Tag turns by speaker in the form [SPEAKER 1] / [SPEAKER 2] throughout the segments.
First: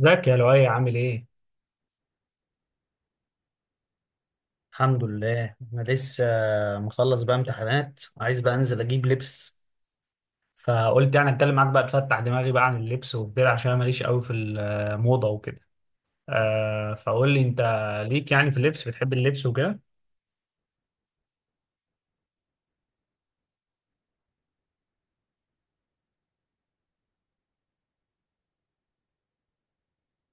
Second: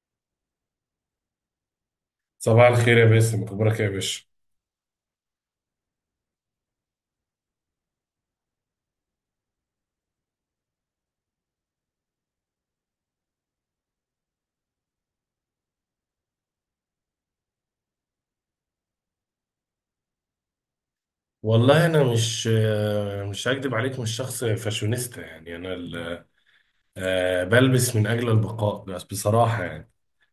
[SPEAKER 1] ازيك يا لؤي عامل ايه؟
[SPEAKER 2] صباح الخير يا باسم، اخبارك إيه يا باشا؟
[SPEAKER 1] الحمد لله انا لسه مخلص بقى امتحانات، عايز بقى انزل اجيب لبس، فقلت يعني اتكلم معاك بقى تفتح دماغي بقى عن اللبس وكده عشان انا ماليش قوي في الموضه وكده. آه، فقول لي انت ليك يعني في اللبس؟ بتحب اللبس وكده؟
[SPEAKER 2] والله انا مش هكدب عليك، مش شخص فاشونيستا يعني. انا ال- آه، بلبس من اجل البقاء، بس بصراحة يعني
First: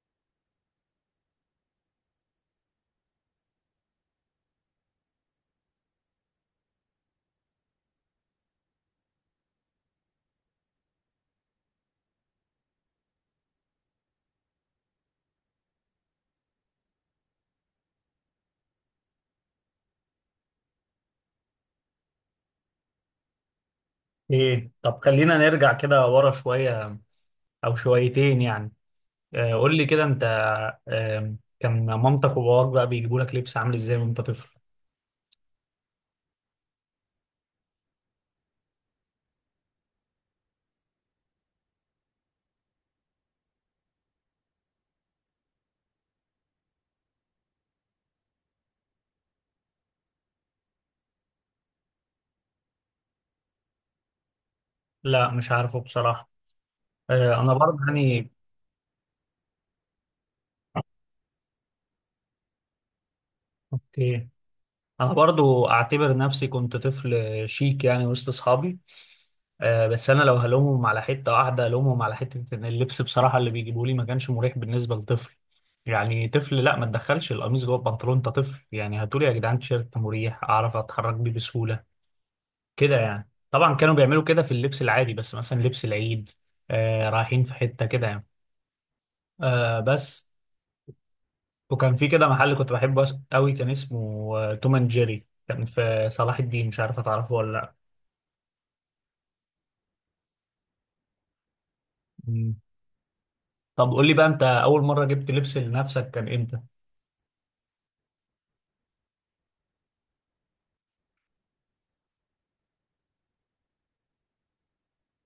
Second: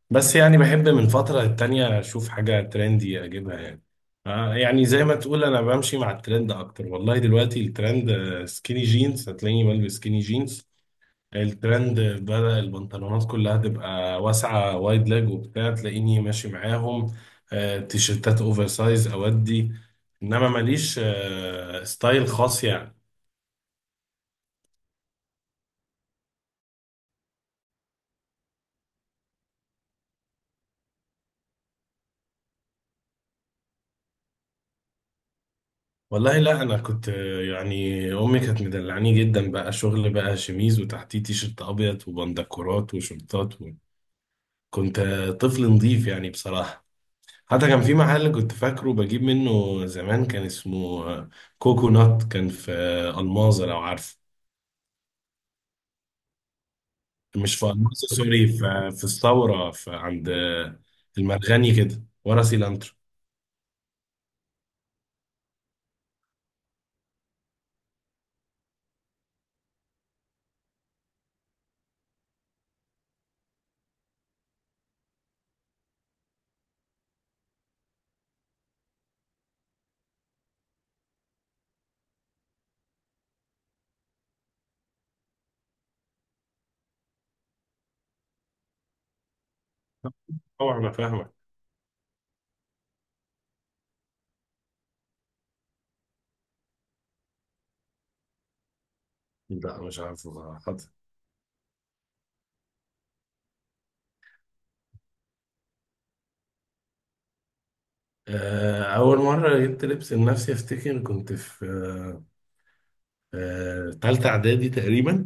[SPEAKER 2] بس يعني بحب من فترة للتانية اشوف حاجة ترندي اجيبها يعني. يعني زي ما تقول انا بمشي مع الترند اكتر. والله دلوقتي الترند سكيني جينز، هتلاقيني بلبس سكيني جينز. الترند بدأ البنطلونات كلها تبقى واسعة، وايد لاج وبتاع، تلاقيني ماشي معاهم. تيشيرتات اوفر سايز اودي. انما ماليش ستايل خاص يعني.
[SPEAKER 1] ايه، طب خلينا نرجع كده ورا شويه او شويتين يعني. آه، قول لي كده انت. آه، كان مامتك وباباك بقى بيجيبوا لك لبس عامل ازاي وانت طفل؟
[SPEAKER 2] والله لا، انا كنت يعني امي كانت مدلعاني جدا، بقى شغل بقى شميز وتحتيه تيشيرت ابيض وبندكورات وشورتات و... كنت طفل نظيف يعني بصراحة. حتى كان في محل كنت فاكره بجيب منه زمان، كان اسمه كوكونات، كان في الماظة لو عارفه.
[SPEAKER 1] لا مش عارفه بصراحه. آه، انا
[SPEAKER 2] مش في
[SPEAKER 1] برضه
[SPEAKER 2] النص،
[SPEAKER 1] يعني
[SPEAKER 2] سوري، في الثوره، في عند المرغني كده ورا سيلانترو.
[SPEAKER 1] اوكي، انا برضو اعتبر نفسي كنت طفل شيك يعني وسط اصحابي. بس انا لو هلومهم على حته واحده هلومهم على حته ان اللبس بصراحه اللي بيجيبوه لي ما كانش مريح بالنسبه لطفل. يعني طفل، لا ما تدخلش القميص جوه البنطلون، انت طفل يعني، هاتولي يا جدعان تيشيرت مريح اعرف اتحرك بيه بسهوله كده يعني. طبعا كانوا بيعملوا كده في اللبس العادي، بس مثلا لبس العيد رايحين في حته كده يعني. آه، بس
[SPEAKER 2] طبعا انا فاهمك.
[SPEAKER 1] وكان في كده محل كنت بحبه قوي، كان اسمه توم اند جيري، كان في صلاح الدين، مش عارف هتعرفه ولا
[SPEAKER 2] لا مش عارف بصراحه، حاضر.
[SPEAKER 1] لا. طب قول لي بقى، انت اول مره جبت لبس لنفسك كان امتى؟
[SPEAKER 2] اول مره جبت لبس لنفسي افتكر كنت في تالتة اعدادي تقريبا،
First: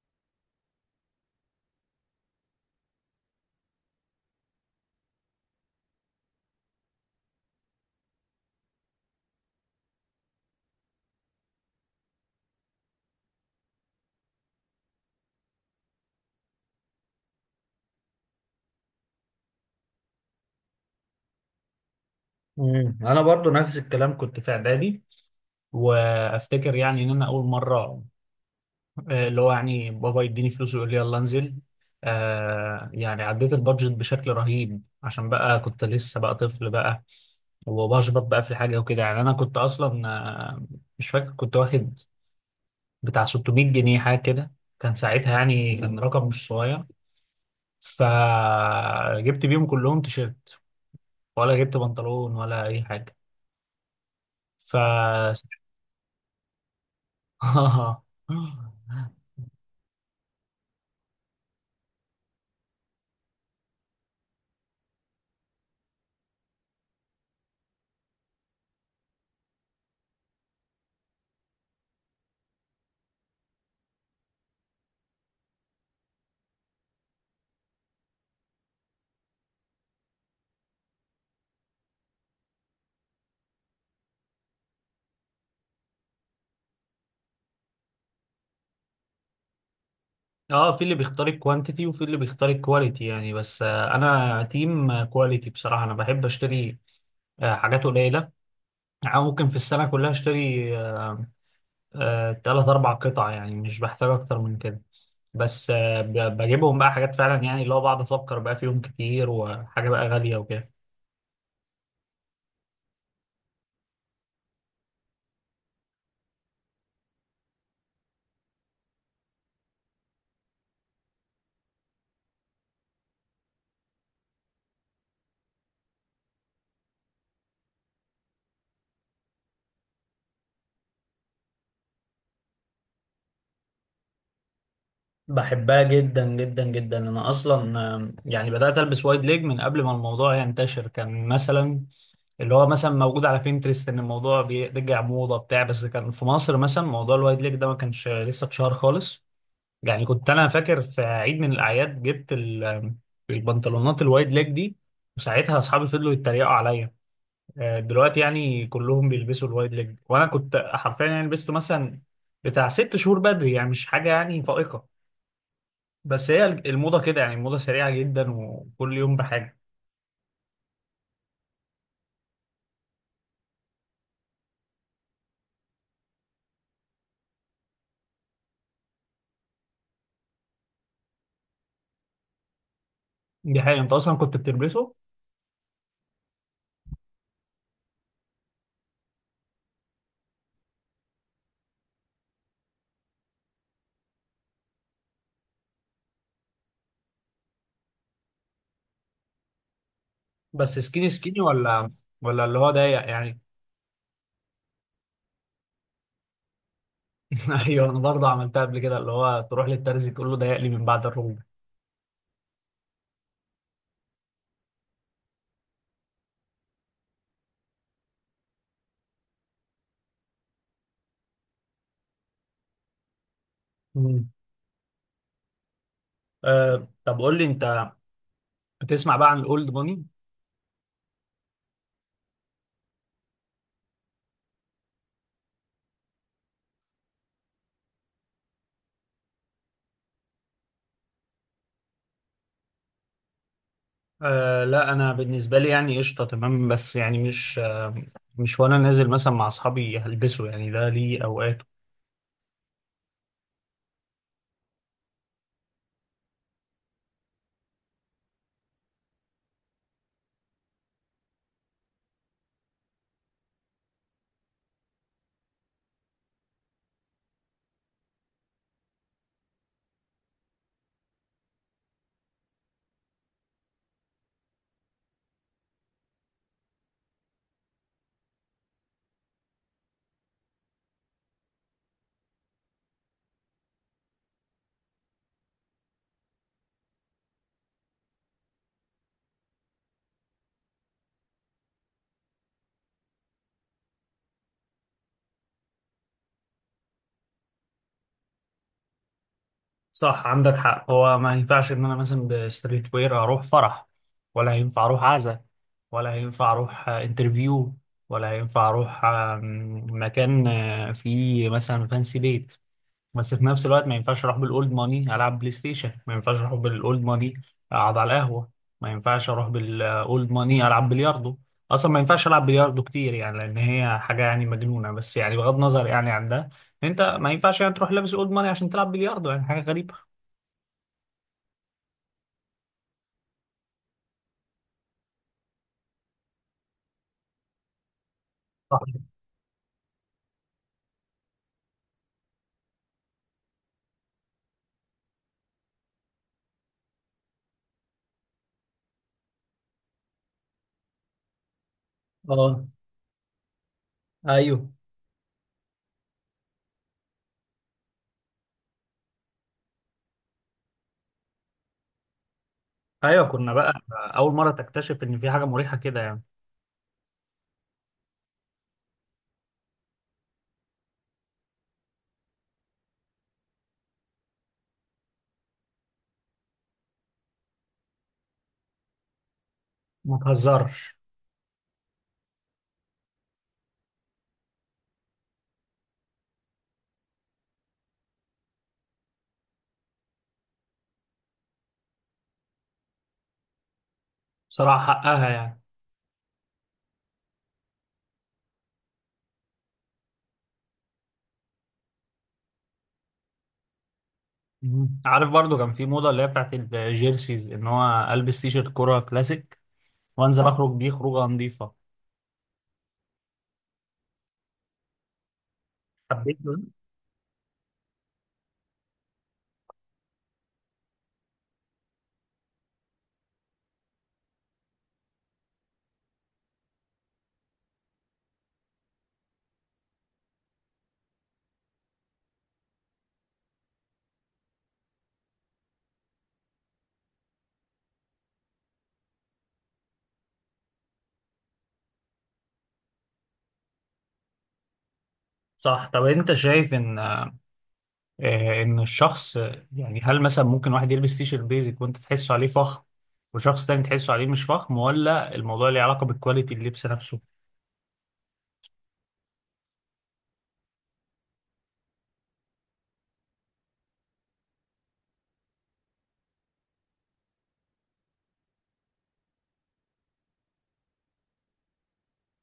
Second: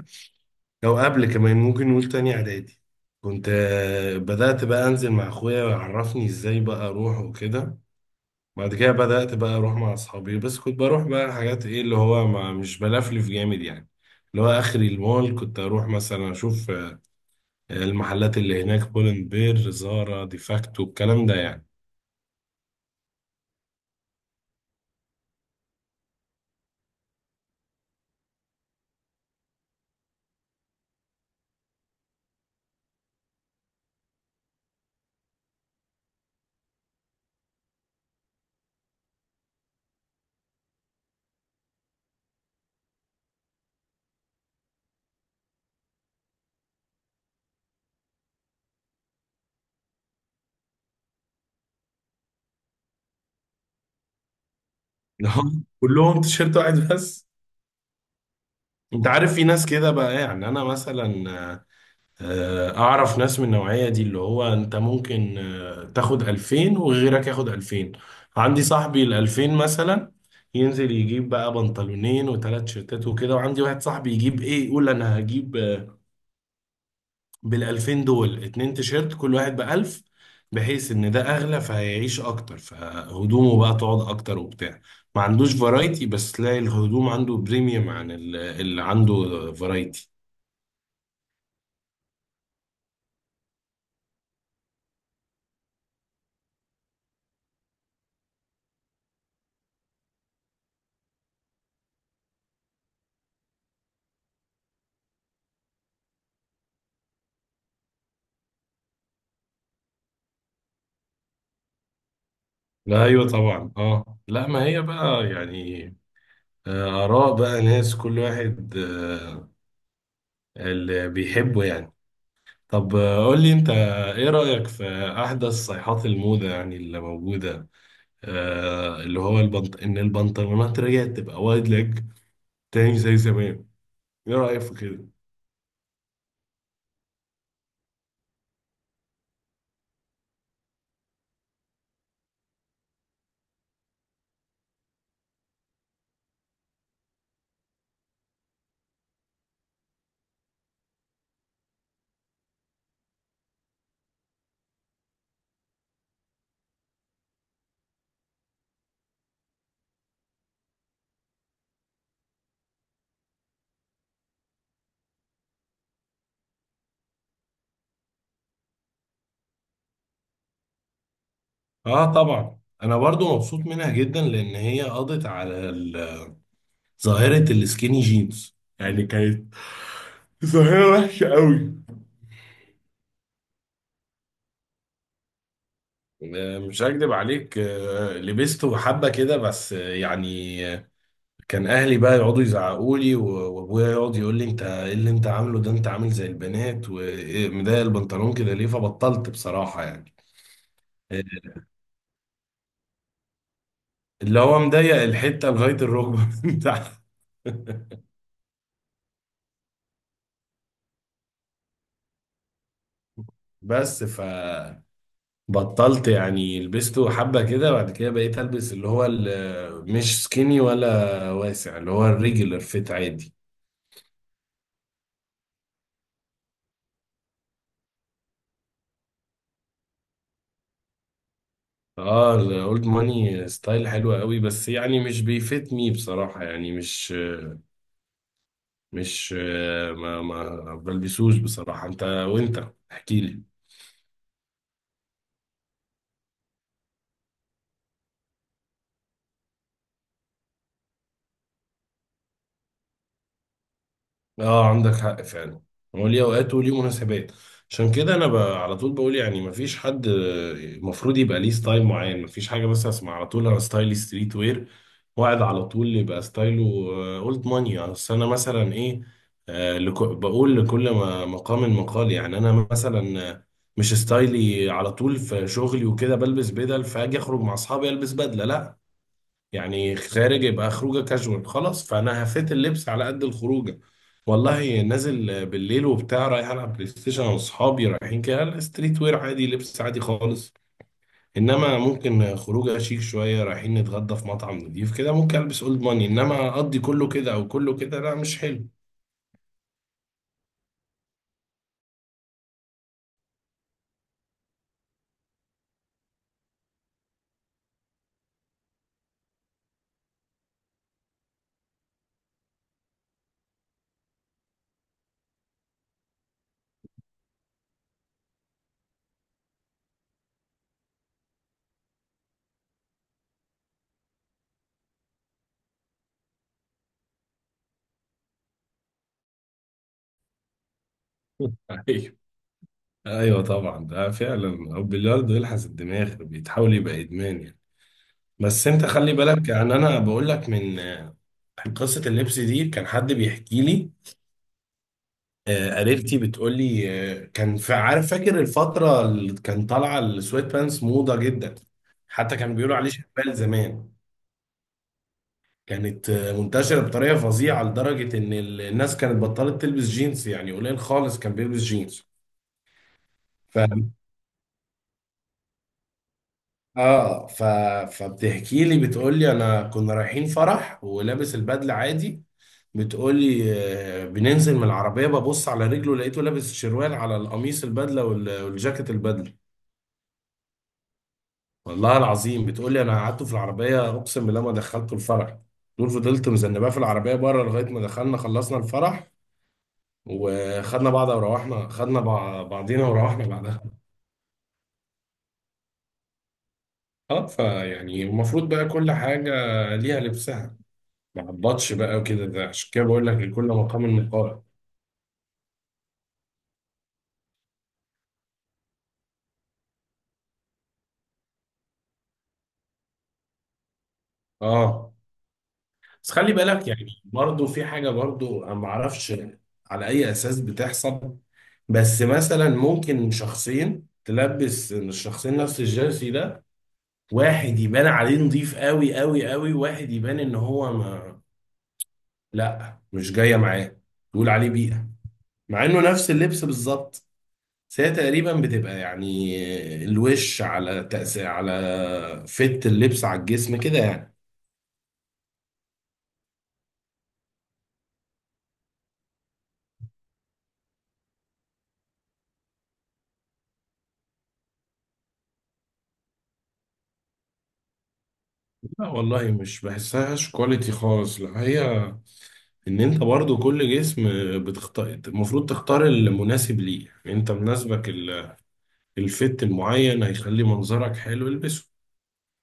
[SPEAKER 2] او قبل كمان، ممكن نقول تاني اعدادي. كنت بدات بقى انزل مع اخويا ويعرفني ازاي بقى اروح وكده. بعد كده بدأت بقى أروح مع أصحابي، بس كنت بروح بقى حاجات، إيه اللي هو ما مش بلفلف جامد يعني. اللي هو آخري المول، كنت أروح مثلا أشوف المحلات اللي هناك: بولن بير، زارا، ديفاكتو، الكلام ده يعني.
[SPEAKER 1] انا برضو نفس الكلام، كنت في اعدادي. وافتكر يعني ان انا اول مره، اللي هو يعني بابا يديني فلوس ويقول لي يلا انزل، آه يعني عديت البادجت بشكل رهيب عشان بقى كنت لسه بقى طفل بقى، وبشبط بقى في الحاجه وكده يعني. انا كنت اصلا مش فاكر، كنت واخد بتاع 600 جنيه حاجه كده، كان ساعتها يعني كان رقم مش صغير، فجبت بيهم كلهم تيشيرت، ولا جبت بنطلون ولا اي حاجه. ف...
[SPEAKER 2] كلهم تيشيرت واحد بس. أنت عارف في ناس كده بقى، يعني أنا مثلا آه، اعرف ناس من النوعية دي، اللي هو انت ممكن تاخد 2000 وغيرك ياخد 2000. عندي صاحبي ال 2000 مثلا ينزل يجيب بقى بنطلونين وثلاث شيرتات وكده، وعندي واحد صاحبي يجيب ايه، يقول انا هجيب بال 2000 دول اتنين تيشيرت، كل واحد ب 1000، بحيث ان ده اغلى فهيعيش اكتر، فهدومه بقى تقعد اكتر وبتاع. ما عندوش فرايتي، بس تلاقي الهدوم عنده بريميوم عن اللي عنده فرايتي.
[SPEAKER 1] اه، في اللي بيختار الكوانتيتي وفي اللي بيختار الكواليتي يعني. بس انا تيم كواليتي بصراحه، انا بحب اشتري حاجات قليله، يعني ممكن في السنه كلها اشتري تلات اربع قطع، يعني مش بحتاج اكتر من كده. بس بجيبهم بقى حاجات فعلا يعني، اللي هو بقعد افكر بقى فيهم كتير، وحاجه بقى غاليه وكده.
[SPEAKER 2] لا ايوه طبعا، اه لا، ما هي بقى يعني آراء بقى ناس، كل واحد اللي بيحبه يعني. طب قول لي أنت، إيه رأيك في أحدث صيحات الموضة يعني اللي موجودة، اللي هو إن البنطلونات رجعت تبقى وايد ليج تاني زي زمان؟ إيه رأيك في كده؟
[SPEAKER 1] بحبها جدا جدا جدا، انا اصلا يعني بدات البس وايد ليج من قبل ما الموضوع ينتشر، كان مثلا اللي هو مثلا موجود على بينترست ان الموضوع بيرجع موضه بتاع بس كان في مصر مثلا موضوع الوايد ليج ده ما كانش لسه اتشهر خالص. يعني كنت انا فاكر في عيد من الاعياد جبت البنطلونات الوايد ليج دي، وساعتها اصحابي فضلوا يتريقوا عليا. دلوقتي يعني كلهم بيلبسوا الوايد ليج، وانا كنت حرفيا يعني لبسته مثلا بتاع ست شهور بدري، يعني مش حاجه يعني فائقه. بس هي الموضة كده يعني، الموضة سريعة جدا وكل يوم بحاجة.
[SPEAKER 2] آه طبعا، أنا برضو مبسوط منها جدا، لأن هي قضت على ظاهرة السكيني جينز. يعني كانت ظاهرة وحشة قوي.
[SPEAKER 1] دي حقيقة، انت اصلا كنت بتلبسه؟
[SPEAKER 2] مش هكدب عليك، لبسته حبة كده، بس يعني كان اهلي بقى يقعدوا يزعقوا لي وابويا يقعد يقول لي انت ايه اللي انت عامله ده؟ انت عامل زي البنات، ومضايق البنطلون كده ليه؟ فبطلت بصراحة يعني.
[SPEAKER 1] بس سكيني
[SPEAKER 2] إيه،
[SPEAKER 1] سكيني ولا ولا اللي هو ضيق يعني؟
[SPEAKER 2] اللي هو مضيق الحتة لغاية الركبة من تحت.
[SPEAKER 1] ايوه، انا برضه عملتها قبل كده، اللي هو تروح للترزي تقول له ضيق لي من بعد الركبة.
[SPEAKER 2] بس ف بطلت يعني، لبسته حبة كده، بعد كده بقيت البس اللي هو مش سكيني ولا واسع، اللي هو الريجولر فيت عادي.
[SPEAKER 1] مم. طب قول لي انت، بتسمع بقى عن الاولد ماني؟
[SPEAKER 2] اه الاولد ماني ستايل حلو قوي، بس يعني مش بيفيتني بصراحة، يعني مش مش آه، ما ما بلبسوش بصراحة. انت، وانت احكي لي.
[SPEAKER 1] آه لا، انا بالنسبة لي يعني قشطة تمام، بس يعني مش، مش وانا نازل مثلا مع اصحابي هلبسه يعني، ده ليه اوقات.
[SPEAKER 2] اه عندك حق فعلا، هو ليه اوقات وليه مناسبات. عشان كده انا على طول بقول، يعني ما فيش حد المفروض يبقى ليه ستايل معين. ما فيش حاجة، بس اسمع على طول انا ستايلي ستريت وير، واحد على طول يبقى ستايله اولد ماني. اصل انا مثلا ايه، بقول لكل ما مقام مقال يعني. انا مثلا مش ستايلي على طول في شغلي وكده بلبس بدل فاجي، اخرج مع اصحابي البس بدله، لا. يعني خارج يبقى خروجه كاجوال خلاص، فانا هفيت اللبس على قد الخروجه. والله نازل بالليل وبتاع رايح العب بلاي ستيشن انا واصحابي رايحين كده، لا، ستريت وير عادي، لبس عادي خالص. انما ممكن خروجه شيك شويه رايحين نتغدى في مطعم نضيف كده ممكن البس اولد ماني، انما اقضي كله كده او كله كده لا مش حلو.
[SPEAKER 1] صح، عندك حق. هو ما ينفعش ان انا مثلا بستريت وير اروح فرح، ولا هينفع اروح عزا، ولا هينفع اروح انترفيو، ولا هينفع اروح مكان فيه مثلا فانسي ديت. بس في نفس الوقت ما ينفعش اروح بالاولد ماني العب بلاي ستيشن، ما ينفعش اروح بالاولد ماني اقعد على القهوه، ما ينفعش اروح بالاولد ماني العب بلياردو. اصلا ما ينفعش العب بلياردو كتير يعني لان هي حاجه يعني مجنونه، بس يعني بغض النظر يعني عن ده، انت ما ينفعش يعني تروح لابس اولد ماني عشان تلعب بلياردو، يعني حاجه غريبه.
[SPEAKER 2] ايوه، ايوه طبعا، ده فعلا. البلياردو يلحس الدماغ، بيتحول يبقى ادمان يعني. بس انت خلي
[SPEAKER 1] صح.
[SPEAKER 2] بالك، يعني انا بقول لك عن قصة اللبس دي، كان حد بيحكي لي. قريبتي بتقول لي، كان في، عارف فاكر الفترة اللي كان طالعة السويت بانس موضة جدا؟ حتى كانوا
[SPEAKER 1] اه،
[SPEAKER 2] بيقولوا عليه شبال زمان.
[SPEAKER 1] ايوه.
[SPEAKER 2] كانت منتشرة بطريقة فظيعة لدرجة ان الناس كانت بطلت تلبس جينز، يعني قليل خالص كان بيلبس جينز.
[SPEAKER 1] ايوه، كنا
[SPEAKER 2] ف...
[SPEAKER 1] بقى اول مره تكتشف ان في حاجه مريحه كده يعني.
[SPEAKER 2] اه ف... فبتحكي لي بتقول لي انا كنا رايحين فرح ولابس البدلة عادي. بتقولي بننزل من العربية، ببص على رجله لقيته لابس شروال على القميص البدلة والجاكيت البدلة.
[SPEAKER 1] ما تهزرش.
[SPEAKER 2] والله العظيم بتقولي أنا قعدته في العربية، أقسم بالله ما دخلته الفرح. دول فضلت مذنباه في العربية بره لغاية ما دخلنا خلصنا الفرح وخدنا بعض وروحنا، خدنا بعضينا وروحنا بعدها.
[SPEAKER 1] بصراحه حقها يعني.
[SPEAKER 2] اه فيعني المفروض بقى كل حاجة ليها لبسها، ما عبطش بقى وكده، ده عشان كده بقول لك لكل مقام مقال.
[SPEAKER 1] عارف، برضو كان في موضه اللي هي بتاعت الجيرسيز، ان هو البس تي شيرت كوره كلاسيك وانزل اخرج بيه خروجه نظيفه.
[SPEAKER 2] اه بس خلي
[SPEAKER 1] حبيت ده؟
[SPEAKER 2] بالك، يعني برضو في حاجة برضو أنا ما أعرفش على أي أساس بتحصل، بس مثلا ممكن شخصين تلبس الشخصين نفس الجيرسي ده، واحد يبان عليه نظيف قوي قوي قوي، واحد يبان إن هو ما لا مش جاية معاه، تقول عليه بيئة، مع إنه نفس اللبس بالظبط. بس هي تقريبا بتبقى يعني الوش على تأثير على فت اللبس على الجسم كده يعني.
[SPEAKER 1] صح. طب انت شايف ان ان الشخص، يعني هل مثلا ممكن واحد يلبس تي شيرت بيزك وانت تحسه عليه فخم، وشخص تاني تحسه عليه مش فخم؟ ولا الموضوع ليه علاقه بكواليتي اللبس نفسه؟
[SPEAKER 2] لا والله مش بحسهاش كواليتي خالص، لا، هي ان انت برضو كل جسم بتختار، المفروض تختار المناسب ليه، يعني انت مناسبك الفت المعين هيخلي منظرك حلو، البسه.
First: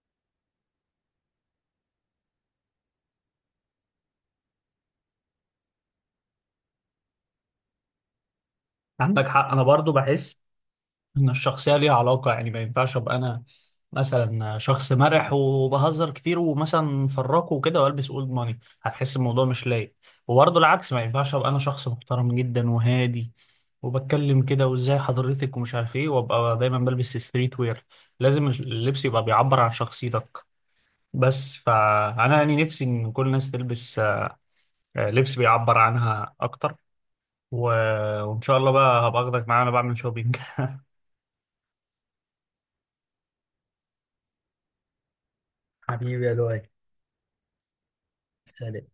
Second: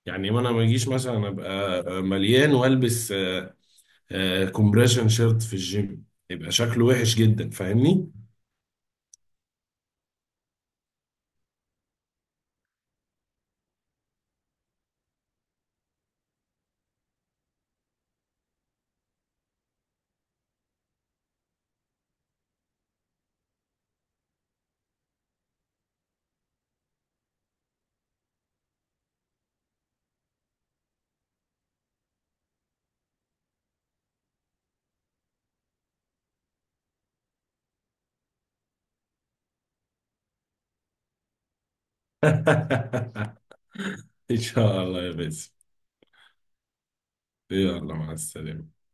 [SPEAKER 2] يعني ما انا ما اجيش مثلا ابقى مليان والبس كومبريشن شيرت في الجيم، يبقى شكله وحش جدا، فاهمني؟
[SPEAKER 1] عندك حق، انا برضو بحس ان الشخصيه ليها علاقه، يعني ما ينفعش ابقى انا مثلا شخص مرح وبهزر كتير ومثلا فراكه وكده والبس اولد ماني، هتحس الموضوع مش لايق. وبرضه العكس، ما ينفعش ابقى انا شخص محترم جدا وهادي وبتكلم كده وازاي حضرتك ومش عارف ايه، وابقى دايما بلبس ستريت وير. لازم اللبس يبقى بيعبر عن شخصيتك. بس فانا يعني نفسي ان كل الناس تلبس لبس بيعبر عنها اكتر. و... وان شاء الله بقى هبقى اخدك معايا وانا بعمل شوبينج.
[SPEAKER 2] ان شاء الله يا باسم،
[SPEAKER 1] حبيبي يا لؤي.
[SPEAKER 2] يلا مع السلامة.
[SPEAKER 1] سلام.